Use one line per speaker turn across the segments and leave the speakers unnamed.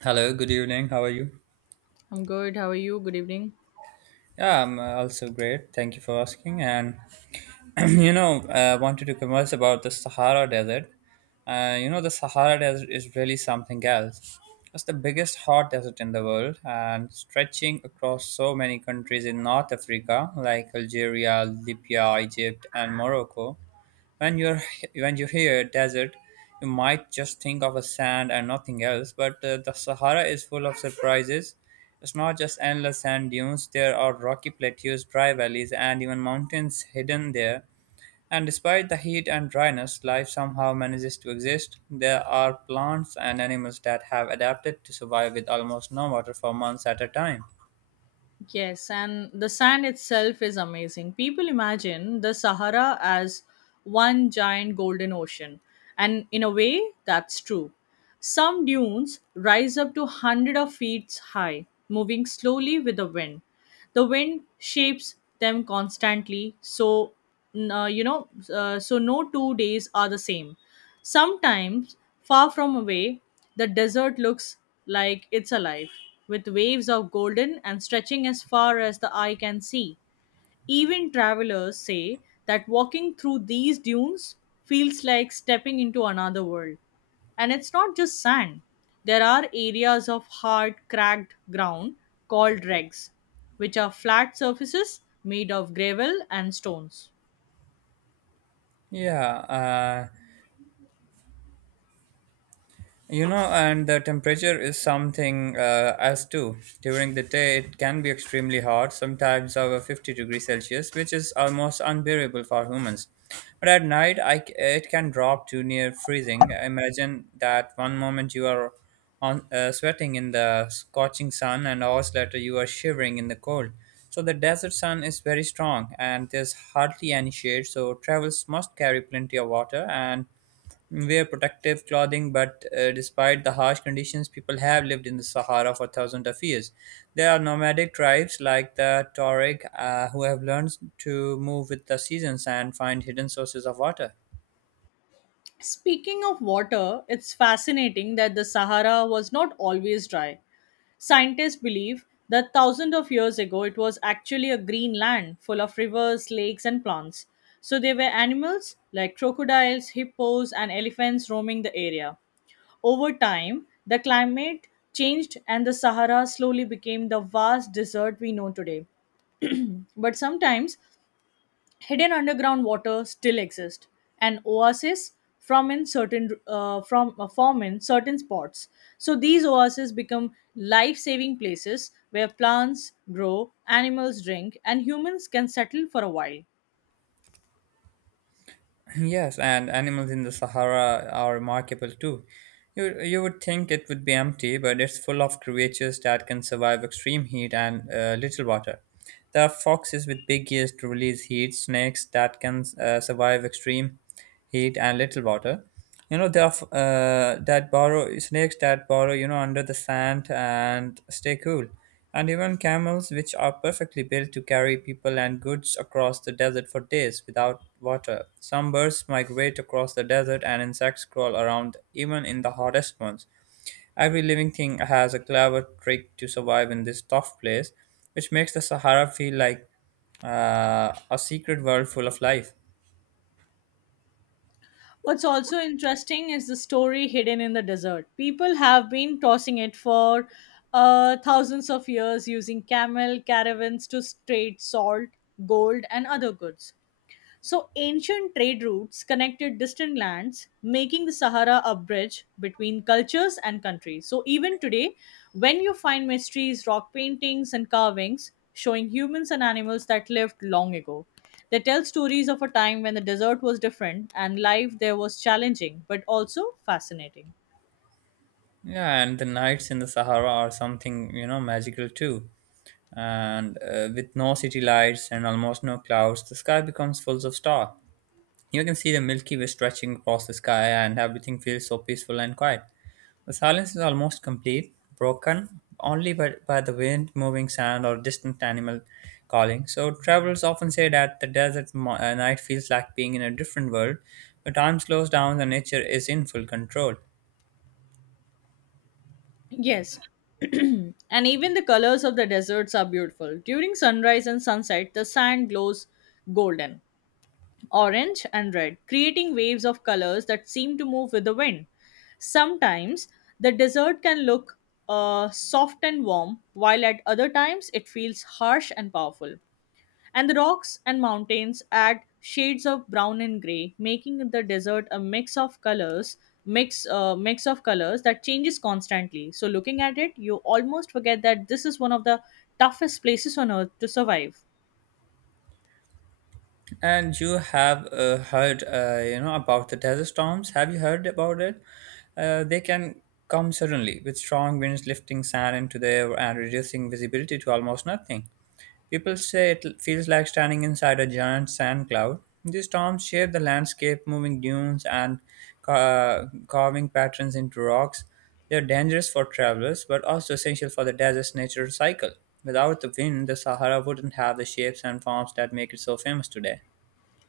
Hello, good evening. How are you?
I'm good. How are you? Good evening.
Yeah, I'm also great. Thank you for asking. And I wanted to converse about the Sahara Desert. The Sahara Desert is really something else. It's the biggest hot desert in the world and stretching across so many countries in North Africa, like Algeria, Libya, Egypt, and Morocco. When you're when you hear desert, you might just think of a sand and nothing else. But the Sahara is full of surprises. It's not just endless sand dunes. There are rocky plateaus, dry valleys, and even mountains hidden there. And despite the heat and dryness, life somehow manages to exist. There are plants and animals that have adapted to survive with almost no water for months at a time.
Yes, and the sand itself is amazing. People imagine the Sahara as one giant golden ocean, and in a way, that's true. Some dunes rise up to hundreds of feet high, moving slowly with the wind. The wind shapes them constantly, so so no 2 days are the same. Sometimes, far from away, the desert looks like it's alive, with waves of golden and stretching as far as the eye can see. Even travelers say that walking through these dunes feels like stepping into another world. And it's not just sand, there are areas of hard, cracked ground called regs, which are flat surfaces made of gravel and stones.
Yeah, uh, and the temperature is something as too. During the day, it can be extremely hot, sometimes over 50 degrees Celsius, which is almost unbearable for humans. But at night, I c it can drop to near freezing. Imagine that one moment you are on sweating in the scorching sun, and hours later you are shivering in the cold. So the desert sun is very strong, and there's hardly any shade. So travelers must carry plenty of water and wear protective clothing, but despite the harsh conditions, people have lived in the Sahara for thousands of years. There are nomadic tribes like the Tuareg who have learned to move with the seasons and find hidden sources of water.
Speaking of water, it's fascinating that the Sahara was not always dry. Scientists believe that thousands of years ago it was actually a green land full of rivers, lakes, and plants. So there were animals like crocodiles, hippos, and elephants roaming the area. Over time, the climate changed and the Sahara slowly became the vast desert we know today. But sometimes hidden underground water still exist and oases from in certain from form in certain spots, so these oases become life saving places where plants grow, animals drink, and humans can settle for a while.
Yes, and animals in the Sahara are remarkable too. You would think it would be empty, but it's full of creatures that can survive extreme heat and little water. There are foxes with big ears to release heat, snakes that can survive extreme heat and little water. That burrow snakes that burrow you know under the sand and stay cool, and even camels which are perfectly built to carry people and goods across the desert for days without water. Some birds migrate across the desert, and insects crawl around even in the hottest months. Every living thing has a clever trick to survive in this tough place, which makes the Sahara feel like a secret world full of life.
What's also interesting is the story hidden in the desert. People have been tossing it for thousands of years using camel caravans to trade salt, gold, and other goods. So, ancient trade routes connected distant lands, making the Sahara a bridge between cultures and countries. So, even today, when you find mysteries, rock paintings, and carvings showing humans and animals that lived long ago, they tell stories of a time when the desert was different and life there was challenging but also fascinating.
Yeah, and the nights in the Sahara are something magical too. And with no city lights and almost no clouds, the sky becomes full of stars. You can see the Milky Way stretching across the sky, and everything feels so peaceful and quiet. The silence is almost complete, broken only by the wind, moving sand, or distant animal calling. So, travelers often say that the desert night feels like being in a different world, where time slows down and nature is in full control.
Yes, and even the colors of the deserts are beautiful. During sunrise and sunset, the sand glows golden, orange and red, creating waves of colors that seem to move with the wind. Sometimes the desert can look soft and warm, while at other times it feels harsh and powerful. And the rocks and mountains add shades of brown and gray, making the desert a mix of colors, mix of colors that changes constantly. So looking at it, you almost forget that this is one of the toughest places on earth to survive.
And you have heard, about the desert storms. Have you heard about it? They can come suddenly with strong winds lifting sand into the air and reducing visibility to almost nothing. People say feels like standing inside a giant sand cloud. These storms shape the landscape, moving dunes and carving patterns into rocks. They are dangerous for travelers, but also essential for the desert's natural cycle. Without the wind, the Sahara wouldn't have the shapes and forms that make it so famous today.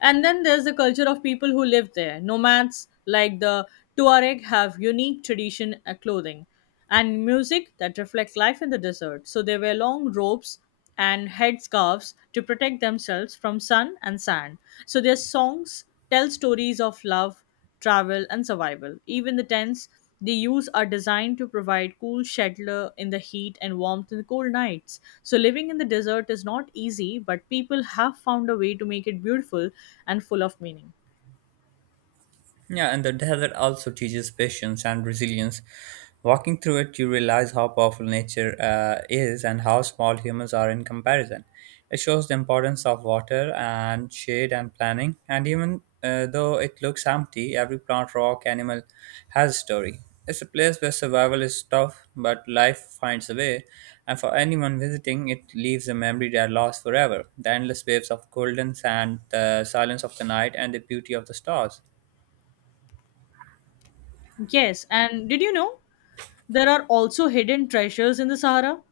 And then there's the culture of people who live there. Nomads like the Tuareg have unique tradition and clothing and music that reflect life in the desert. So they wear long robes and headscarves to protect themselves from sun and sand. So their songs tell stories of love, travel, and survival. Even the tents they use are designed to provide cool shelter in the heat and warmth in the cold nights. So living in the desert is not easy, but people have found a way to make it beautiful and full of meaning.
Yeah, and the desert also teaches patience and resilience. Walking through it, you realize how powerful nature is and how small humans are in comparison. It shows the importance of water and shade and planning, and even though it looks empty, every plant, rock, animal has a story. It's a place where survival is tough, but life finds a way, and for anyone visiting, it leaves a memory that lasts forever. The endless waves of golden sand, the silence of the night, and the beauty of the stars.
Yes, and did you know there are also hidden treasures in the Sahara?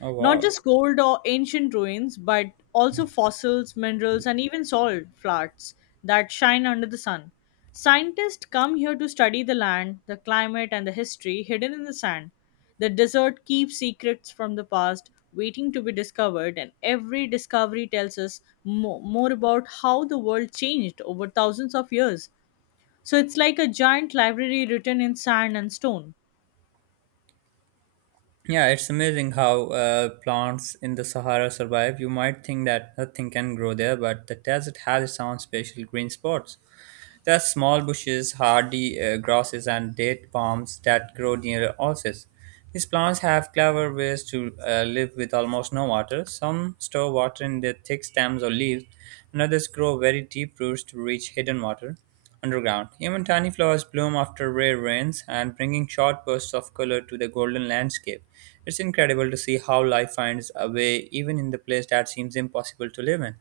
Oh
Not
wow.
just gold or ancient ruins, but also fossils, minerals, and even salt flats that shine under the sun. Scientists come here to study the land, the climate, and the history hidden in the sand. The desert keeps secrets from the past waiting to be discovered, and every discovery tells us more about how the world changed over thousands of years. So it's like a giant library written in sand and stone.
Yeah, it's amazing how plants in the Sahara survive. You might think that nothing can grow there, but the desert has its own special green spots. There are small bushes, hardy grasses, and date palms that grow near oases. These plants have clever ways to live with almost no water. Some store water in their thick stems or leaves, and others grow very deep roots to reach hidden water. Underground, even tiny flowers bloom after rare rains and bringing short bursts of color to the golden landscape. It's incredible to see how life finds a way even in the place that seems impossible to live in.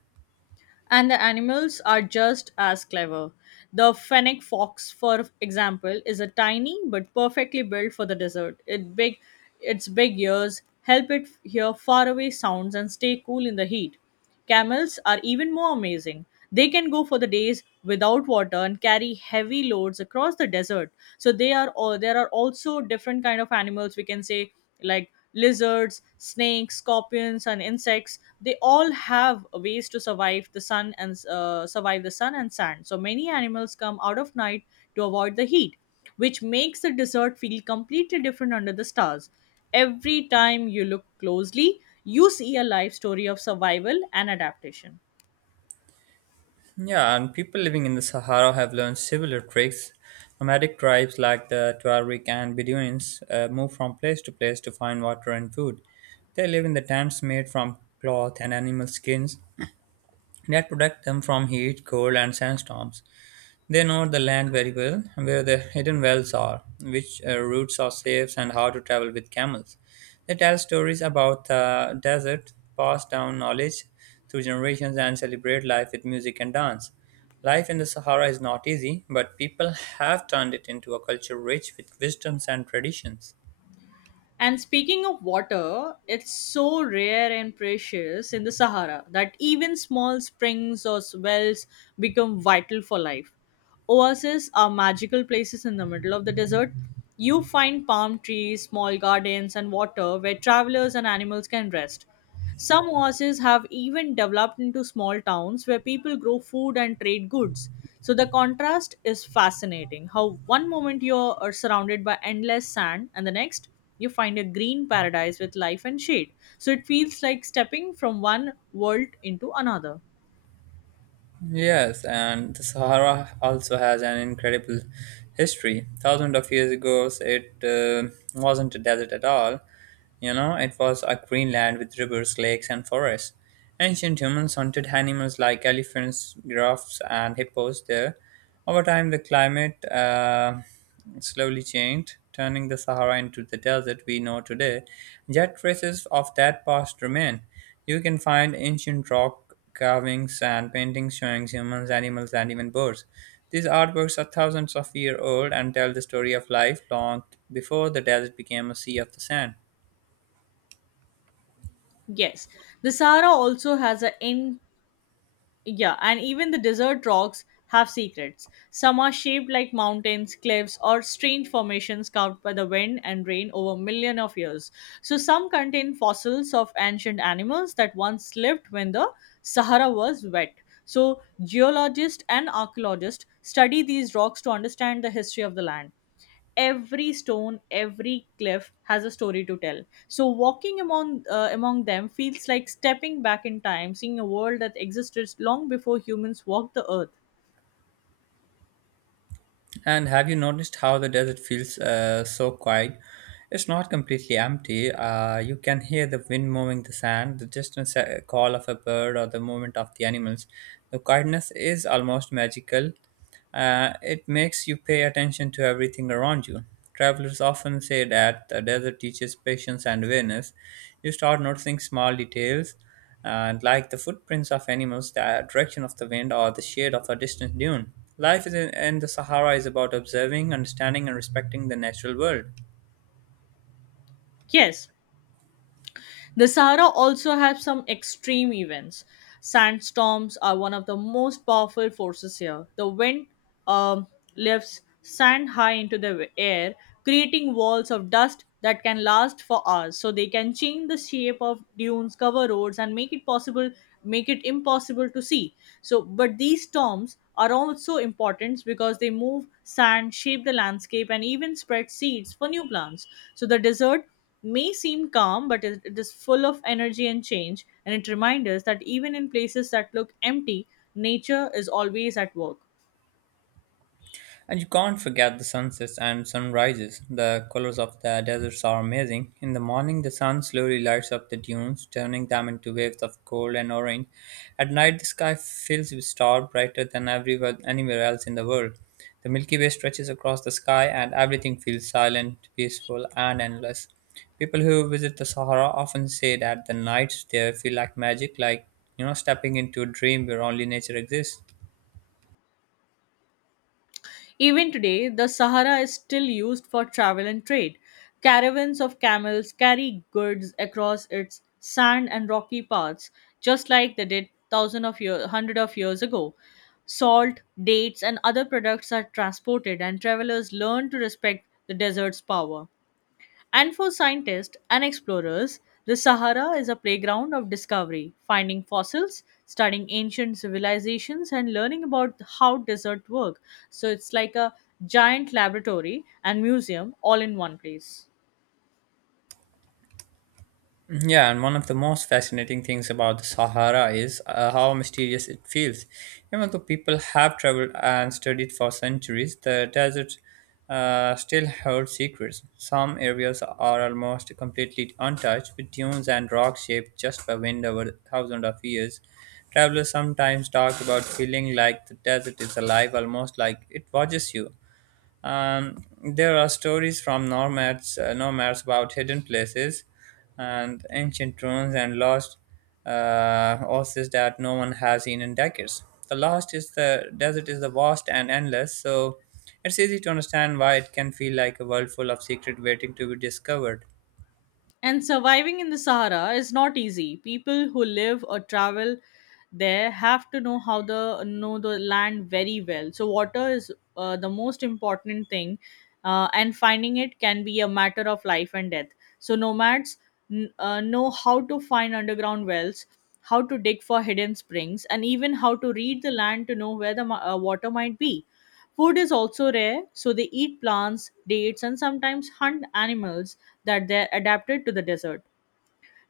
And the animals are just as clever. The fennec fox, for example, is a tiny but perfectly built for the desert. Its big ears help it hear faraway sounds and stay cool in the heat. Camels are even more amazing. They can go for the days without water and carry heavy loads across the desert. So they are all there are also different kind of animals we can say like lizards, snakes, scorpions, and insects. They all have ways to survive the sun and sand. So many animals come out of night to avoid the heat, which makes the desert feel completely different under the stars. Every time you look closely, you see a life story of survival and adaptation.
Yeah, and people living in the Sahara have learned similar tricks. Nomadic tribes like the Tuareg and Bedouins move from place to place to find water and food. They live in the tents made from cloth and animal skins, that protect them from heat, cold, and sandstorms. They know the land very well, where the hidden wells are, which routes are safe, and how to travel with camels. They tell stories about the desert, pass down knowledge through generations, and celebrate life with music and dance. Life in the Sahara is not easy, but people have turned it into a culture rich with wisdoms and traditions.
And speaking of water, it's so rare and precious in the Sahara that even small springs or wells become vital for life. Oases are magical places in the middle of the desert. You find palm trees, small gardens, and water where travelers and animals can rest. Some oases have even developed into small towns where people grow food and trade goods. So the contrast is fascinating. How one moment you are surrounded by endless sand, and the next you find a green paradise with life and shade. So it feels like stepping from one world into another.
Yes, and the Sahara also has an incredible history. Thousands of years ago, it wasn't a desert at all. You know, it was a green land with rivers, lakes, and forests. Ancient humans hunted animals like elephants, giraffes, and hippos there. Over time, the climate slowly changed, turning the Sahara into the desert we know today. Yet traces of that past remain. You can find ancient rock carvings and paintings showing humans, animals, and even birds. These artworks are thousands of years old and tell the story of life long before the desert became a sea of the sand.
Yes, the Sahara also has an Yeah, and even the desert rocks have secrets. Some are shaped like mountains, cliffs, or strange formations carved by the wind and rain over millions of years. So some contain fossils of ancient animals that once lived when the Sahara was wet. So geologists and archaeologists study these rocks to understand the history of the land. Every stone, every cliff has a story to tell, so walking among among them feels like stepping back in time, seeing a world that existed long before humans walked the earth.
And have you noticed how the desert feels so quiet? It's not completely empty. You can hear the wind moving the sand, the distant call of a bird, or the movement of the animals. The quietness is almost magical. It makes you pay attention to everything around you. Travelers often say that the desert teaches patience and awareness. You start noticing small details and like the footprints of animals, the direction of the wind, or the shade of a distant dune. Life in the Sahara is about observing, understanding, and respecting the natural world.
Yes. The Sahara also has some extreme events. Sandstorms are one of the most powerful forces here. The wind um, lifts sand high into the air, creating walls of dust that can last for hours. So they can change the shape of dunes, cover roads, and make it impossible to see. So, but these storms are also important because they move sand, shape the landscape, and even spread seeds for new plants. So the desert may seem calm, but it is full of energy and change, and it reminds us that even in places that look empty, nature is always at work.
And you can't forget the sunsets and sunrises. The colors of the deserts are amazing. In the morning, the sun slowly lights up the dunes, turning them into waves of gold and orange. At night, the sky fills with stars brighter than anywhere else in the world. The Milky Way stretches across the sky, and everything feels silent, peaceful, and endless. People who visit the Sahara often say that the nights there feel like magic, like stepping into a dream where only nature exists.
Even today, the Sahara is still used for travel and trade. Caravans of camels carry goods across its sand and rocky paths, just like they did hundred of years ago. Salt, dates, and other products are transported, and travelers learn to respect the desert's power. And for scientists and explorers, the Sahara is a playground of discovery, finding fossils, studying ancient civilizations, and learning about how desert work. So it's like a giant laboratory and museum all in one place.
Yeah, and one of the most fascinating things about the Sahara is how mysterious it feels. Even though people have traveled and studied for centuries, the desert still holds secrets. Some areas are almost completely untouched, with dunes and rocks shaped just by wind over thousands of years. Travelers sometimes talk about feeling like the desert is alive, almost like it watches you. Um, there are stories from nomads about hidden places and ancient ruins and lost oases that no one has seen in decades. The lost is the desert is the vast and endless, so it's easy to understand why it can feel like a world full of secret waiting to be discovered.
And surviving in the Sahara is not easy. People who live or travel there have to know the land very well. So water is the most important thing, and finding it can be a matter of life and death. So nomads know how to find underground wells, how to dig for hidden springs, and even how to read the land to know where the water might be. Food is also rare, so they eat plants, dates, and sometimes hunt animals that they adapted to the desert.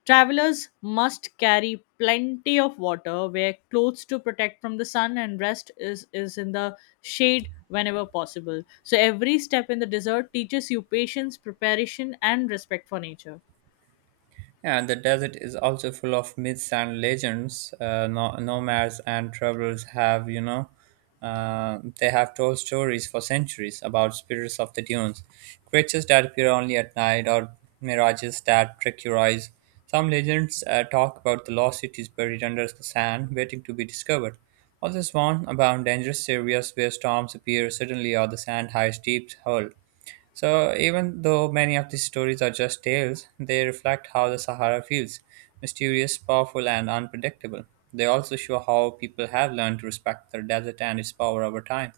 Travelers must carry plenty of water, wear clothes to protect from the sun, and is in the shade whenever possible. So, every step in the desert teaches you patience, preparation, and respect for nature.
Yeah, the desert is also full of myths and legends. Nomads and travelers have, they have told stories for centuries about spirits of the dunes, creatures that appear only at night, or mirages that trick your eyes. Some legends talk about the lost cities buried under the sand, waiting to be discovered. Others warn about dangerous areas where storms appear suddenly or the sand hides deep hole. So, even though many of these stories are just tales, they reflect how the Sahara feels mysterious, powerful, and unpredictable. They also show how people have learned to respect the desert and its power over time.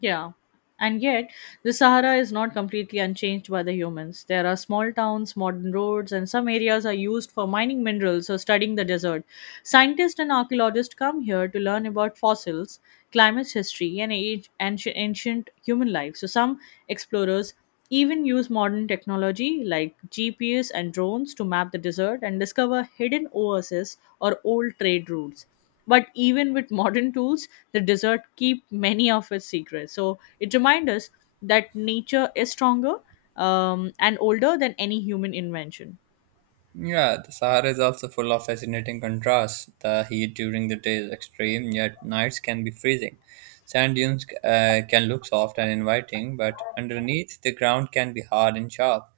Yeah. And yet, the Sahara is not completely unchanged by the humans. There are small towns, modern roads, and some areas are used for mining minerals or studying the desert. Scientists and archaeologists come here to learn about fossils, climate history, and ancient human life. So, some explorers even use modern technology like GPS and drones to map the desert and discover hidden oases or old trade routes. But even with modern tools, the desert keep many of its secrets. So it reminds us that nature is stronger and older than any human invention.
Yeah, the Sahara is also full of fascinating contrasts. The heat during the day is extreme, yet nights can be freezing. Sand dunes can look soft and inviting, but underneath the ground can be hard and sharp.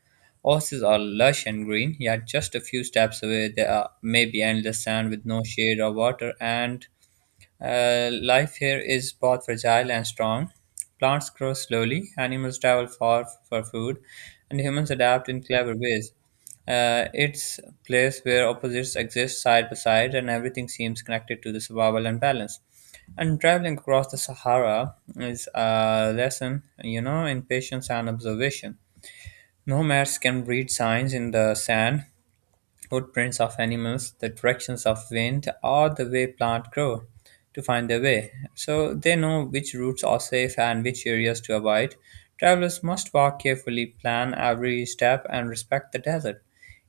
Oases are lush and green, yet just a few steps away there are maybe endless sand with no shade or water, and life here is both fragile and strong. Plants grow slowly, animals travel far for food, and humans adapt in clever ways. It's a place where opposites exist side by side, and everything seems connected to the survival and balance. And traveling across the Sahara is a lesson, in patience and observation. Nomads can read signs in the sand, footprints of animals, the directions of wind, or the way plants grow to find their way. So they know which routes are safe and which areas to avoid. Travelers must walk carefully, plan every step, and respect the desert.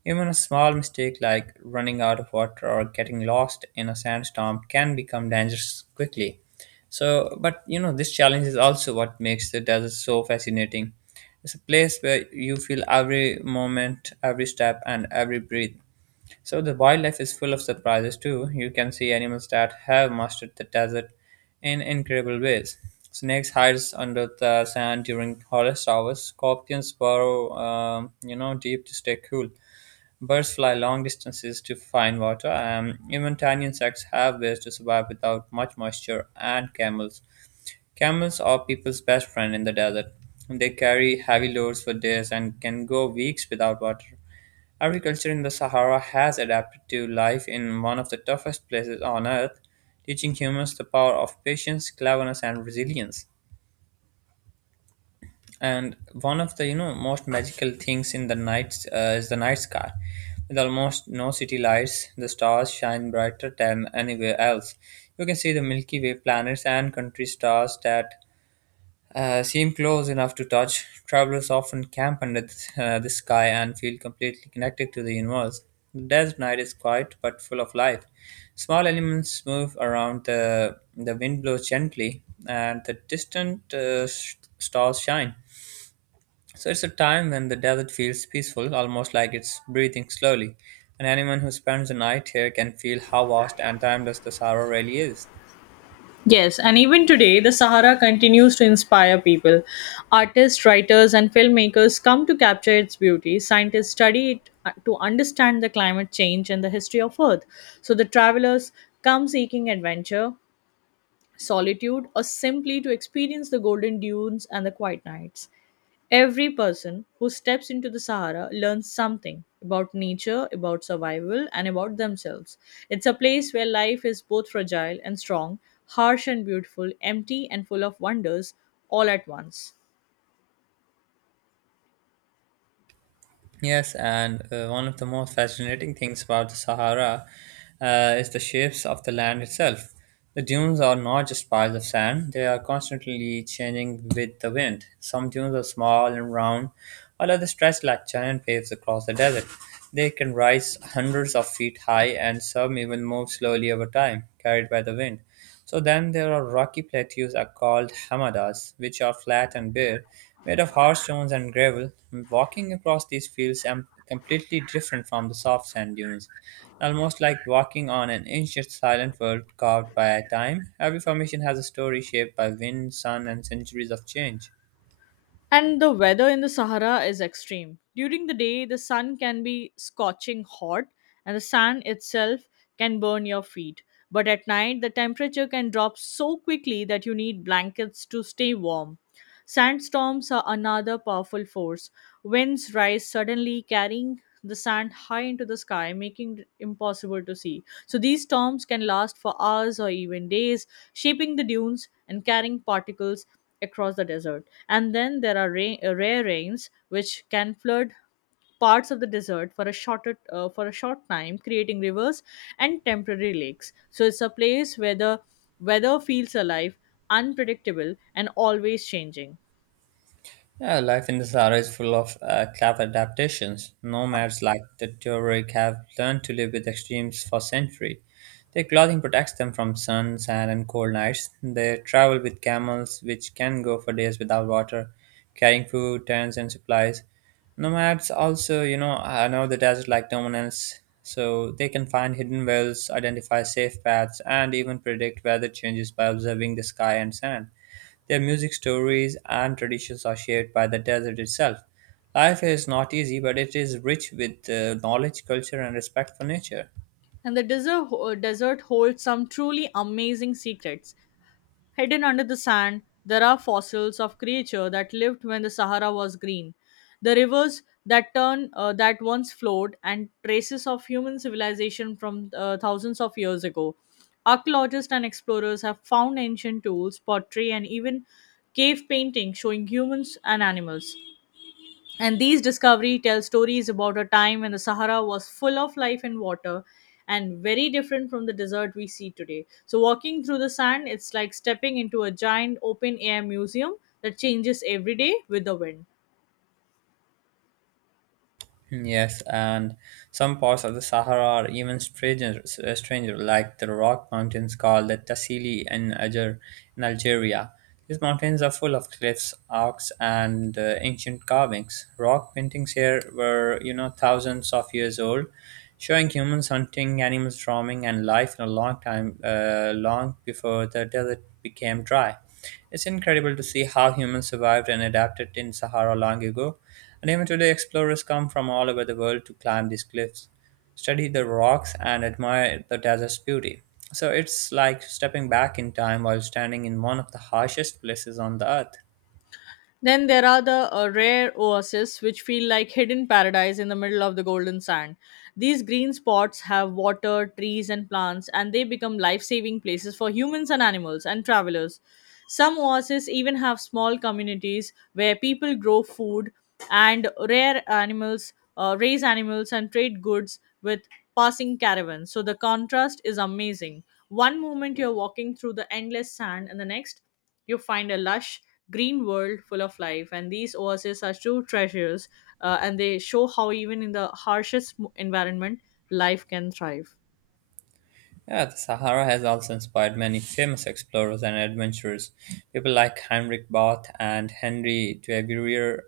Even a small mistake like running out of water or getting lost in a sandstorm can become dangerous quickly. So, but this challenge is also what makes the desert so fascinating. It's a place where you feel every moment, every step, and every breath. So the wildlife is full of surprises too. You can see animals that have mastered the desert in incredible ways. Snakes hide under the sand during hottest hours. Scorpions burrow, deep to stay cool. Birds fly long distances to find water. Even tiny insects have ways to survive without much moisture. And camels are people's best friend in the desert. They carry heavy loads for days and can go weeks without water. Agriculture in the Sahara has adapted to life in one of the toughest places on earth, teaching humans the power of patience, cleverness, and resilience. And one of the most magical things in the night is the night sky. With almost no city lights, the stars shine brighter than anywhere else. You can see the Milky Way planets and country stars that seem close enough to touch. Travelers often camp under the sky and feel completely connected to the universe. The desert night is quiet but full of life. Small elements move around, the wind blows gently, and the distant stars shine. So it's a time when the desert feels peaceful, almost like it's breathing slowly. And anyone who spends the night here can feel how vast and timeless the Sahara really is.
Yes, and even today, the Sahara continues to inspire people. Artists, writers, and filmmakers come to capture its beauty. Scientists study it to understand the climate change and the history of Earth. So the travelers come seeking adventure, solitude, or simply to experience the golden dunes and the quiet nights. Every person who steps into the Sahara learns something about nature, about survival, and about themselves. It's a place where life is both fragile and strong, harsh and beautiful, empty and full of wonders all at once.
Yes, and one of the most fascinating things about the Sahara is the shapes of the land itself. The dunes are not just piles of sand, they are constantly changing with the wind. Some dunes are small and round, while others stretch like giant waves across the desert. They can rise hundreds of feet high, and some even move slowly over time, carried by the wind. So then there are rocky plateaus are called hamadas, which are flat and bare, made of hard stones and gravel. Walking across these fields am completely different from the soft sand dunes, almost like walking on an ancient silent world carved by time. Every formation has a story shaped by wind, sun, and centuries of change.
And the weather in the Sahara is extreme. During the day, the sun can be scorching hot, and the sand itself can burn your feet. But at night, the temperature can drop so quickly that you need blankets to stay warm. Sandstorms are another powerful force. Winds rise suddenly, carrying the sand high into the sky, making it impossible to see. So these storms can last for hours or even days, shaping the dunes and carrying particles across the desert. And then there are rare rains, which can flood parts of the desert for a shorter for a short time, creating rivers and temporary lakes. So it's a place where the weather feels alive, unpredictable, and always changing.
Yeah, life in the Sahara is full of clever adaptations. Nomads like the Tuareg have learned to live with extremes for centuries. Their clothing protects them from sun, sand, and cold nights. They travel with camels, which can go for days without water, carrying food, tents, and supplies. Nomads also, know the desert like no one else, so they can find hidden wells, identify safe paths, and even predict weather changes by observing the sky and sand. Their music, stories, and traditions are shaped by the desert itself. Life is not easy, but it is rich with knowledge, culture, and respect for nature.
And the desert holds some truly amazing secrets. Hidden under the sand, there are fossils of creatures that lived when the Sahara was green. The rivers that once flowed, and traces of human civilization from thousands of years ago. Archaeologists and explorers have found ancient tools, pottery, and even cave paintings showing humans and animals. And these discovery tell stories about a time when the Sahara was full of life and water and very different from the desert we see today. So walking through the sand, it's like stepping into a giant open air museum that changes every day with the wind.
Yes, and some parts of the Sahara are even stranger like the rock mountains called the Tassili in, Alger, in Algeria. These mountains are full of cliffs, arcs, and ancient carvings. Rock paintings here were, thousands of years old, showing humans hunting, animals roaming, and life in a long time, long before the desert became dry. It's incredible to see how humans survived and adapted in Sahara long ago, and even today explorers come from all over the world to climb these cliffs, study the rocks, and admire the desert's beauty. So it's like stepping back in time while standing in one of the harshest places on the earth.
Then there are the rare oases, which feel like hidden paradise in the middle of the golden sand. These green spots have water, trees, and plants, and they become life saving places for humans and animals and travelers. Some oases even have small communities where people grow food and raise animals, and trade goods with passing caravans. So the contrast is amazing. One moment you're walking through the endless sand, and the next you find a lush green world full of life, and these oases are true treasures. And they show how even in the harshest environment, life can thrive.
Yeah, the Sahara has also inspired many famous explorers and adventurers. People like Heinrich Barth and Henry Duvivier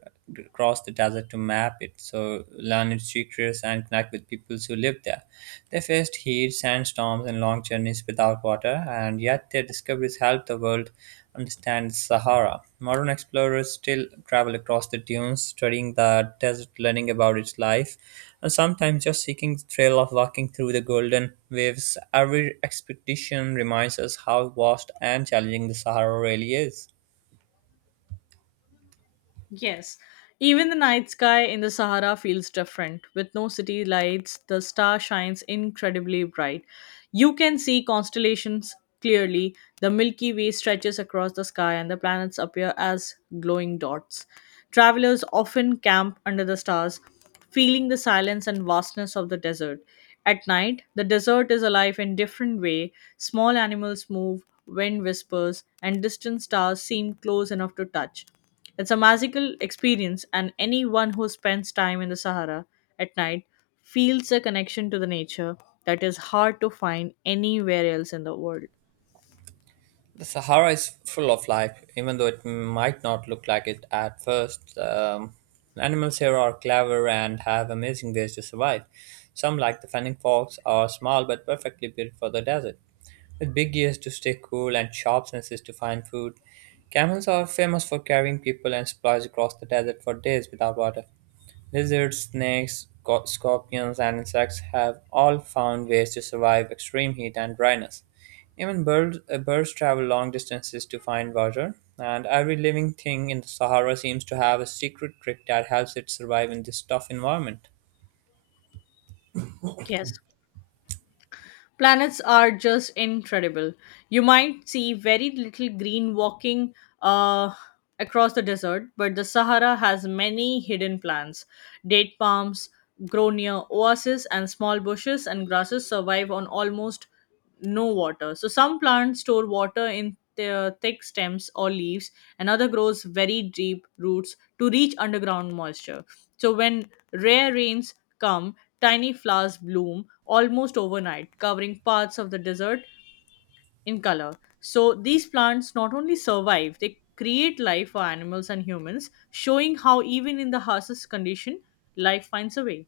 crossed the desert to map it, so learn its secrets and connect with peoples who lived there. They faced heat, sandstorms, and long journeys without water, and yet their discoveries helped the world understand the Sahara. Modern explorers still travel across the dunes, studying the desert, learning about its life, Sometimes just seeking the thrill of walking through the golden waves. Every expedition reminds us how vast and challenging the Sahara really is.
Yes, even the night sky in the Sahara feels different. With no city lights, the star shines incredibly bright. You can see constellations clearly. The Milky Way stretches across the sky and the planets appear as glowing dots. Travelers often camp under the stars, feeling the silence and vastness of the desert. At night, the desert is alive in different way. Small animals move, wind whispers, and distant stars seem close enough to touch. It's a magical experience, and anyone who spends time in the Sahara at night feels a connection to the nature that is hard to find anywhere else in the world.
The Sahara is full of life, even though it might not look like it at first. Animals here are clever and have amazing ways to survive. Some, like the flying fox, are small but perfectly built for the desert, with big ears to stay cool and sharp senses to find food. Camels are famous for carrying people and supplies across the desert for days without water. Lizards, snakes, scorpions, and insects have all found ways to survive extreme heat and dryness. Even birds travel long distances to find water, and every living thing in the Sahara seems to have a secret trick that helps it survive in this tough environment.
Yes. Planets are just incredible. You might see very little green walking uh, across the desert, but the Sahara has many hidden plants. Date palms grow near oases, and small bushes and grasses survive on almost no water. So some plants store water in their thick stems or leaves, and other grows very deep roots to reach underground moisture. So when rare rains come, tiny flowers bloom almost overnight, covering parts of the desert in color. So these plants not only survive, they create life for animals and humans, showing how even in the harshest condition, life finds a way.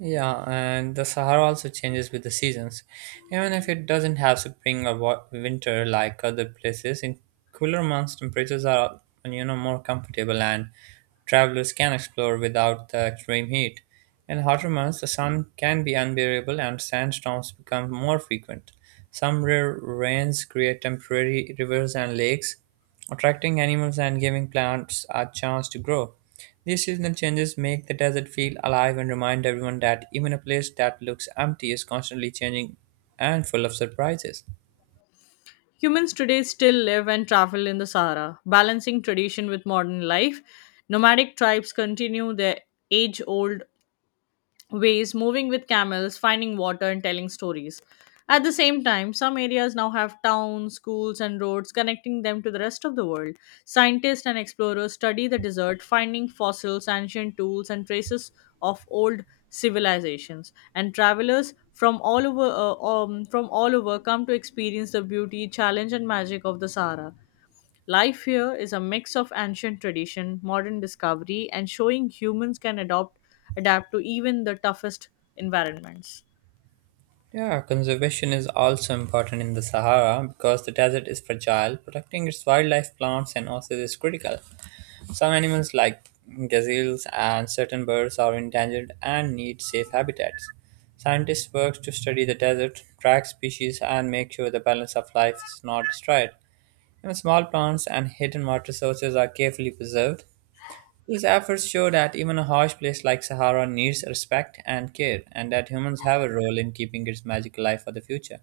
Yeah, and the Sahara also changes with the seasons. Even if it doesn't have spring or winter like other places, in cooler months temperatures are more comfortable and travelers can explore without the extreme heat. In hotter months, the sun can be unbearable and sandstorms become more frequent. Some rare rains create temporary rivers and lakes, attracting animals and giving plants a chance to grow. These seasonal changes make the desert feel alive and remind everyone that even a place that looks empty is constantly changing and full of surprises.
Humans today still live and travel in the Sahara, balancing tradition with modern life. Nomadic tribes continue their age old ways, moving with camels, finding water, and telling stories. At the same time, some areas now have towns, schools, and roads connecting them to the rest of the world. Scientists and explorers study the desert, finding fossils, ancient tools, and traces of old civilizations. And travelers from all over come to experience the beauty, challenge, and magic of the Sahara. Life here is a mix of ancient tradition, modern discovery, and showing humans adapt to even the toughest environments.
Yeah, conservation is also important in the Sahara because the desert is fragile. Protecting its wildlife, plants, and oases is critical. Some animals, like gazelles and certain birds, are endangered and need safe habitats. Scientists work to study the desert, track species, and make sure the balance of life is not destroyed. Even small plants and hidden water sources are carefully preserved. These efforts show that even a harsh place like Sahara needs respect and care, and that humans have a role in keeping its magic alive for the future.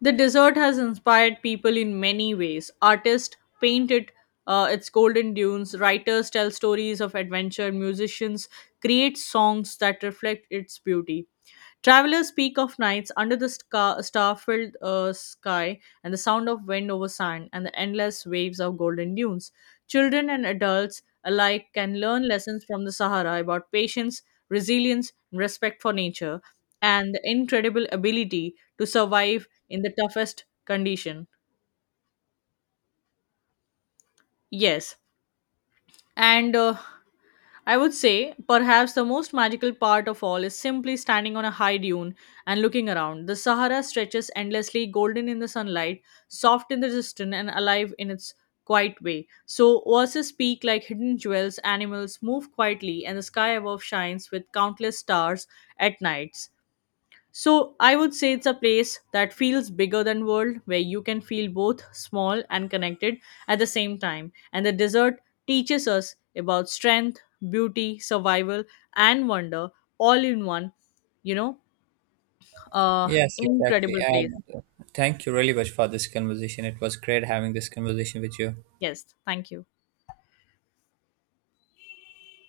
The desert has inspired people in many ways. Artists painted its golden dunes, writers tell stories of adventure, musicians create songs that reflect its beauty. Travelers speak of nights under the star-filled sky and the sound of wind over sand and the endless waves of golden dunes. Children and adults alike can learn lessons from the Sahara about patience, resilience, and respect for nature, and the incredible ability to survive in the toughest condition. Yes, and I would say perhaps the most magical part of all is simply standing on a high dune and looking around. The Sahara stretches endlessly, golden in the sunlight, soft in the distance, and alive in its quiet way. So oases speak like hidden jewels, animals move quietly, and the sky above shines with countless stars at nights. So I would say it's a place that feels bigger than world, where you can feel both small and connected at the same time. And the desert teaches us about strength, beauty, survival, and wonder all in one, you know, uh
Yes, exactly.
incredible place.
And thank you really much for this conversation. It was great having this conversation with you.
Yes, thank you.